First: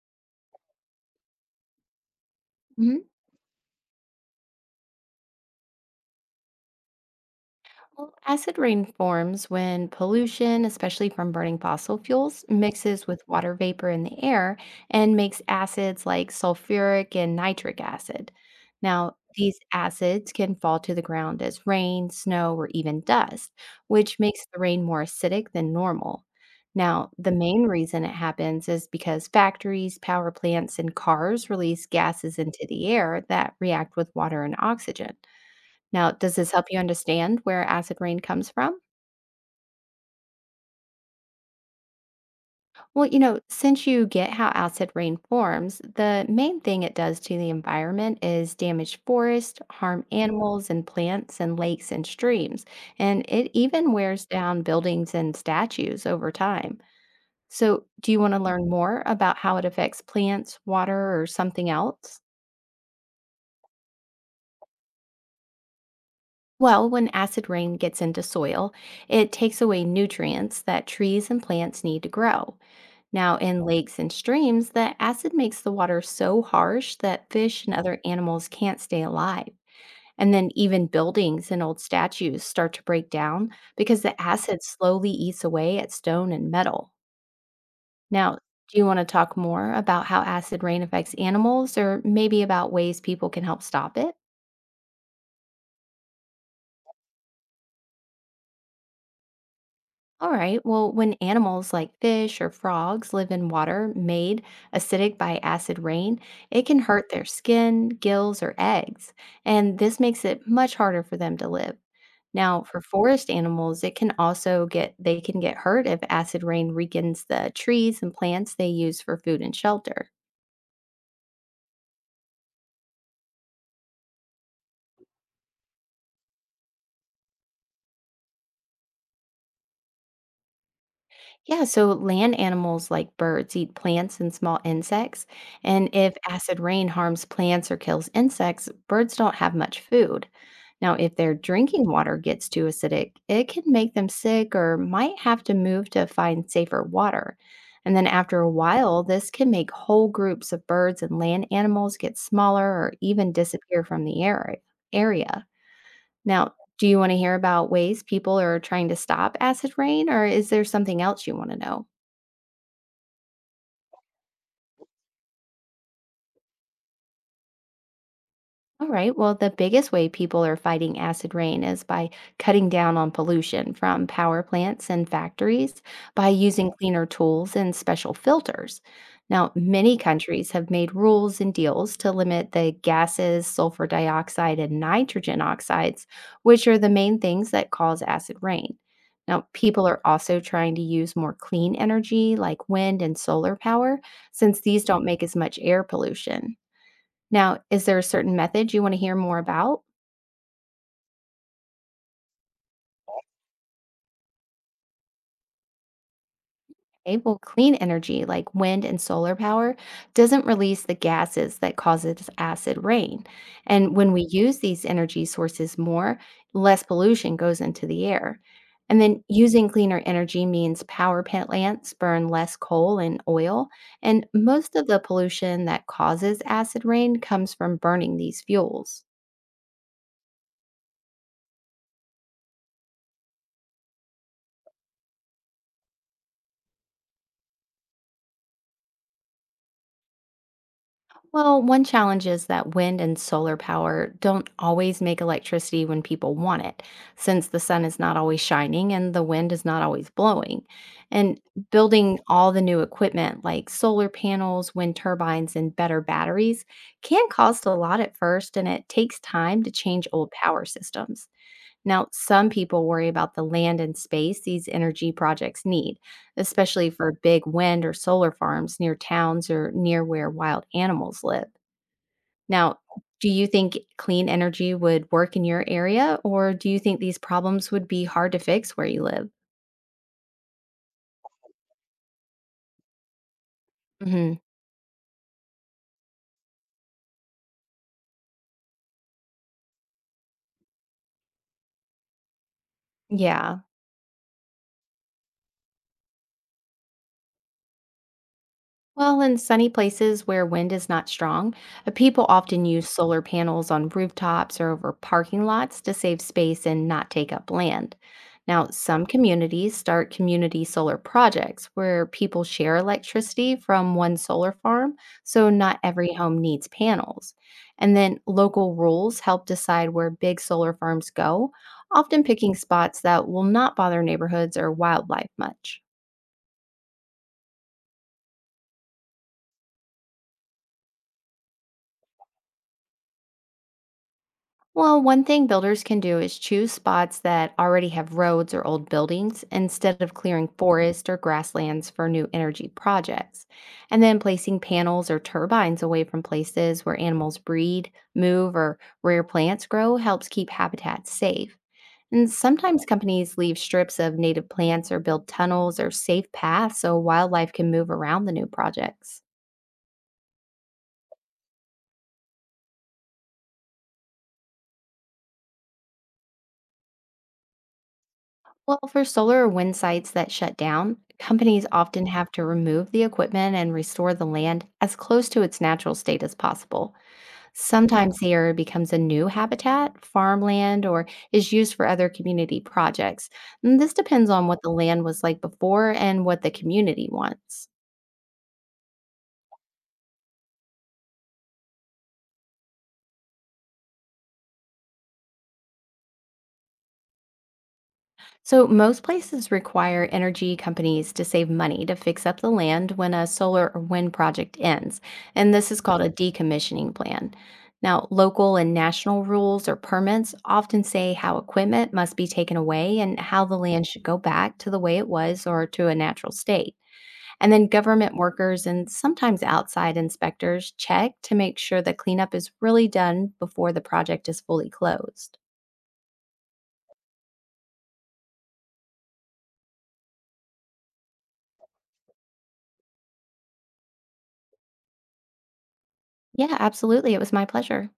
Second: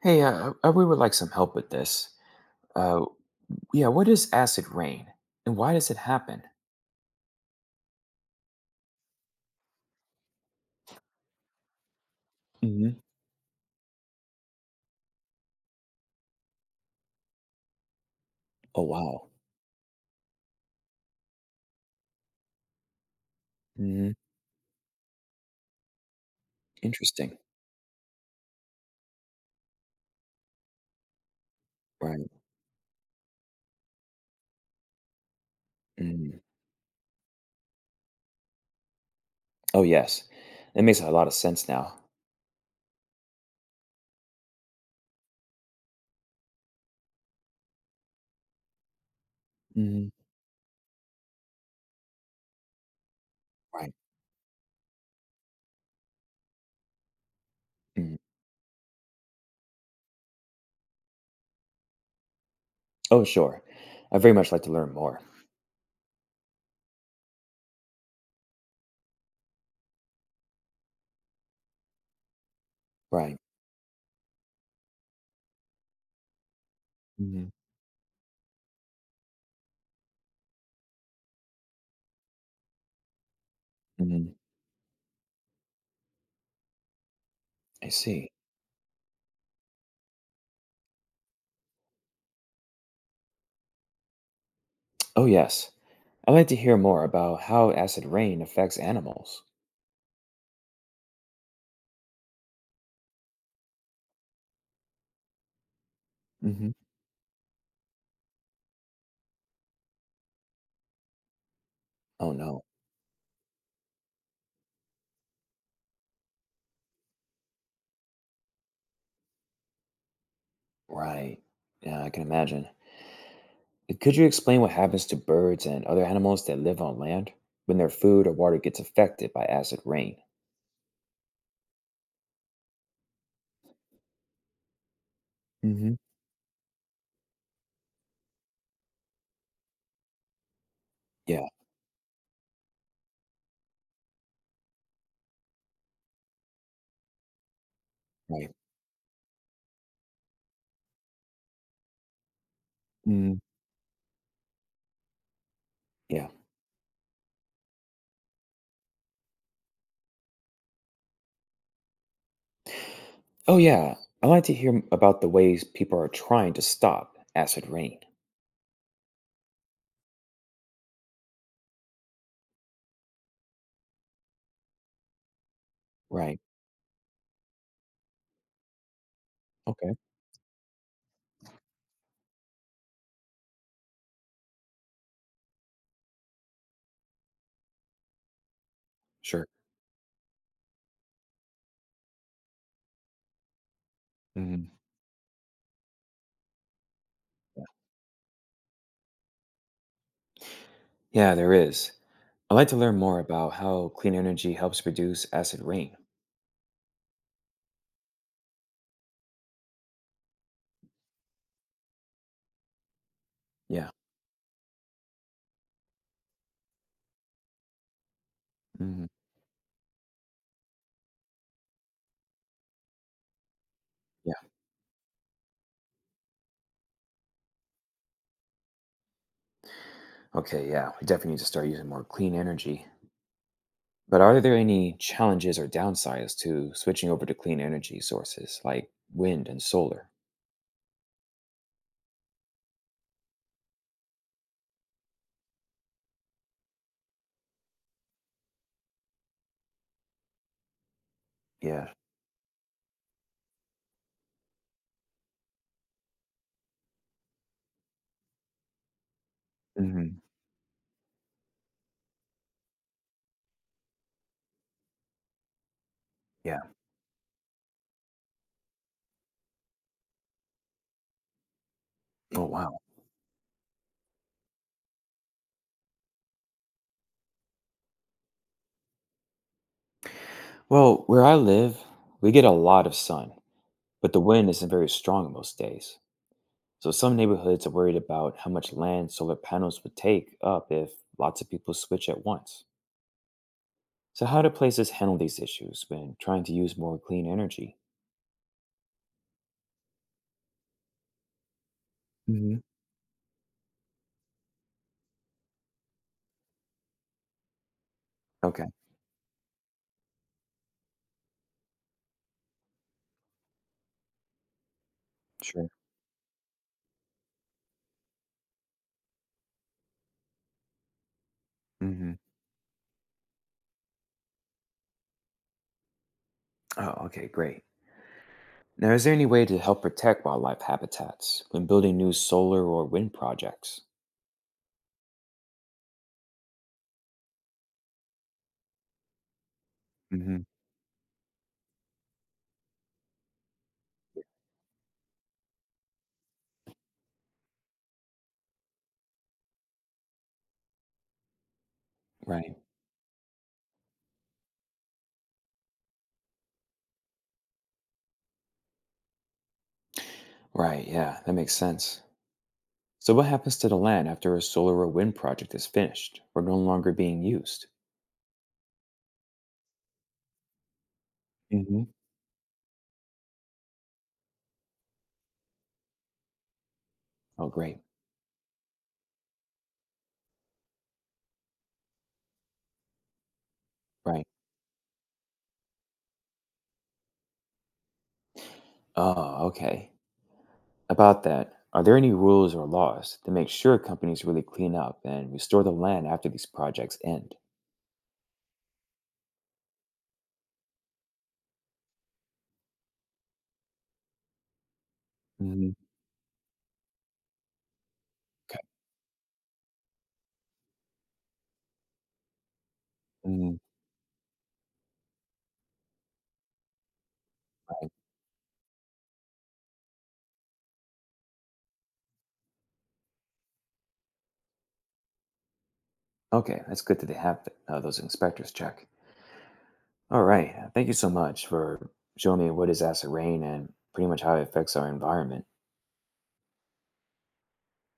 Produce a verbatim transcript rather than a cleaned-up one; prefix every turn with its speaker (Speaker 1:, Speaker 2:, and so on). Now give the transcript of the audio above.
Speaker 1: Hey, uh, uh, we would like some help with this.
Speaker 2: Mhm.
Speaker 1: Uh, yeah, what is acid rain and why does it happen?
Speaker 2: Well, acid rain forms when pollution, especially from burning fossil fuels,
Speaker 1: Hmm.
Speaker 2: mixes with water vapor in the air and makes acids like sulfuric and nitric acid.
Speaker 1: Oh,
Speaker 2: Now,
Speaker 1: wow.
Speaker 2: these acids can fall to the ground as rain, snow, or even dust,
Speaker 1: Hmm.
Speaker 2: which makes the rain more acidic than normal. Now, the
Speaker 1: Interesting.
Speaker 2: main reason it happens is because factories, power plants, and cars release
Speaker 1: Right.
Speaker 2: gases into the air that react with water and oxygen. Now, does
Speaker 1: Mm.
Speaker 2: this help you understand where acid rain comes from?
Speaker 1: Oh, yes. That makes a lot of sense now.
Speaker 2: Well, you know, since you get how acid rain forms, the main thing it does to the environment is damage forests, harm
Speaker 1: Hmm.
Speaker 2: animals and plants and lakes and streams, and it
Speaker 1: Right.
Speaker 2: even wears down buildings and statues over time. So, do
Speaker 1: Mm.
Speaker 2: you want to learn more about how it affects plants, water, or something else?
Speaker 1: Oh, sure. I very much like to learn more.
Speaker 2: Well, when acid rain gets into soil, it takes away nutrients that trees and plants need to grow. Now,
Speaker 1: Right.
Speaker 2: in lakes and streams, the acid makes the water so harsh that
Speaker 1: Hmm.
Speaker 2: fish and other animals can't stay alive. And then even buildings and old statues start to break down because the
Speaker 1: Hmm.
Speaker 2: acid slowly eats away at stone and metal.
Speaker 1: I see.
Speaker 2: Now, do you want to talk more about how acid rain affects animals or maybe about ways people can help stop it?
Speaker 1: Oh, yes. I'd like to hear more about how acid rain affects animals.
Speaker 2: All right. Well, when animals like fish or frogs live in water made acidic by acid rain, it
Speaker 1: Hmm.
Speaker 2: can hurt their skin, gills, or eggs. And this makes it much harder for them to live.
Speaker 1: Oh,
Speaker 2: Now,
Speaker 1: no.
Speaker 2: for forest animals, it can also get, they can get hurt if acid rain weakens the trees and plants they use for food and shelter.
Speaker 1: Right. Yeah, I can imagine. Could you explain what happens to birds and other animals that live on land when their food or water gets affected by acid rain?
Speaker 2: Yeah, so land animals like birds eat plants and small insects. And
Speaker 1: Hmm.
Speaker 2: if acid rain harms plants or kills insects, birds don't have much food. Now, if their
Speaker 1: Yeah,
Speaker 2: drinking water gets too acidic, it can make them sick or might have to move to find safer water. And then after a
Speaker 1: right.
Speaker 2: while, this can make whole groups of birds and land animals get smaller or even
Speaker 1: Mm,
Speaker 2: disappear from the area. area.
Speaker 1: yeah.
Speaker 2: Now, do you want to hear about ways people are trying to stop acid rain, or is there something else you want to know?
Speaker 1: Oh, yeah. I'd like to hear m- about the ways people are trying to stop acid rain.
Speaker 2: All right. Well, the biggest way people are fighting acid rain is by cutting down on pollution from power plants and factories by
Speaker 1: Right.
Speaker 2: using cleaner tools and special filters. Now,
Speaker 1: Okay.
Speaker 2: many countries have made rules and deals to limit the gases, sulfur dioxide, and nitrogen oxides, which are the main things that cause acid rain.
Speaker 1: Sure.
Speaker 2: Now, people are also trying to use more clean energy like wind and solar power, since
Speaker 1: Hmm.
Speaker 2: these don't make as much air pollution. Now,
Speaker 1: Yeah.
Speaker 2: is there a certain method you want to hear more about?
Speaker 1: Yeah, there is. I'd like to learn more about how clean energy helps reduce acid rain.
Speaker 2: Okay, well, clean energy like wind and solar power doesn't release the gases that causes acid rain.
Speaker 1: Yeah.
Speaker 2: And when we use these energy sources more, less pollution goes into the air. And
Speaker 1: Hmm.
Speaker 2: then using cleaner energy means power plants burn less coal and oil. And
Speaker 1: Yeah.
Speaker 2: most of the pollution that causes acid rain comes from burning these fuels.
Speaker 1: Okay. Yeah. We definitely need to start using more clean energy. But are there any challenges or downsides to switching over to clean energy sources like wind and solar?
Speaker 2: Well, one challenge is that wind and solar power don't always make electricity when people want it, since the sun is not always shining and the wind is not always blowing. And
Speaker 1: Yeah.
Speaker 2: building all the new equipment like solar panels, wind turbines, and better batteries can cost a lot at first, and it takes time to change
Speaker 1: Hmm.
Speaker 2: old power systems. Now, some people worry about the land and space these energy projects need,
Speaker 1: Yeah.
Speaker 2: especially for big wind or solar farms near towns or near where wild animals live.
Speaker 1: Oh, wow.
Speaker 2: Now, do you think clean energy would work in your area, or do you think these problems would be hard to fix where you live?
Speaker 1: Well, where I live, we get a lot of sun, but the
Speaker 2: Mhm.
Speaker 1: wind isn't very strong most days. So some neighborhoods are worried about how much land solar panels would take up if lots of people switch at once.
Speaker 2: Yeah.
Speaker 1: So, how do places handle these issues when trying to use more clean energy?
Speaker 2: Well, in sunny places where wind is not strong, uh, people
Speaker 1: Hmm.
Speaker 2: often use solar panels on rooftops or over parking lots to save space and not take up land.
Speaker 1: Okay.
Speaker 2: Now, some communities start community solar projects where people share electricity from one solar farm, so
Speaker 1: Sure.
Speaker 2: not every home needs panels. And then local rules help decide where big solar farms go,
Speaker 1: Hmm.
Speaker 2: often picking spots that will not bother neighborhoods or wildlife much.
Speaker 1: Oh, okay. Great. Now, is there any way to help protect wildlife habitats when building new solar or wind projects?
Speaker 2: Well, one thing builders can do is choose spots that already have roads or old buildings instead of
Speaker 1: Hmm.
Speaker 2: clearing forest or grasslands for new energy projects. And then placing panels or turbines away from places where animals breed, move, or rare plants grow helps keep habitats safe. And
Speaker 1: Right.
Speaker 2: sometimes companies leave strips of native plants or build tunnels or safe paths so wildlife can move around the new projects.
Speaker 1: Right, yeah, that makes sense. So, what happens to the land after a solar or wind project is finished or no longer being used?
Speaker 2: Well, for solar or wind sites that shut down, companies
Speaker 1: Hmm.
Speaker 2: often have to remove the equipment and restore the land as close to its natural state as possible.
Speaker 1: Oh, great.
Speaker 2: Sometimes the area becomes a new habitat, farmland, or is used for other community projects. And this
Speaker 1: Right.
Speaker 2: depends on what the land was like before and what the community wants.
Speaker 1: Oh, okay. About that, are there any rules or laws to make sure companies really clean up and restore the land after these projects end?
Speaker 2: So, most places require energy companies to save money to fix up the land when a solar or wind project ends, and
Speaker 1: Hmm.
Speaker 2: this is called a decommissioning plan. Now, local
Speaker 1: Okay.
Speaker 2: and national rules or permits often say how equipment must be taken away and how the
Speaker 1: Mm,
Speaker 2: land should go back to the way it was or to a natural state. And then
Speaker 1: right.
Speaker 2: government workers and sometimes outside inspectors check to make sure the cleanup is really done before the project is fully closed.
Speaker 1: Okay, that's good that they have th- uh, those inspectors check. All right. Thank you so much for showing me what is acid rain and pretty much how it affects our environment.
Speaker 2: Yeah, absolutely. It was my pleasure.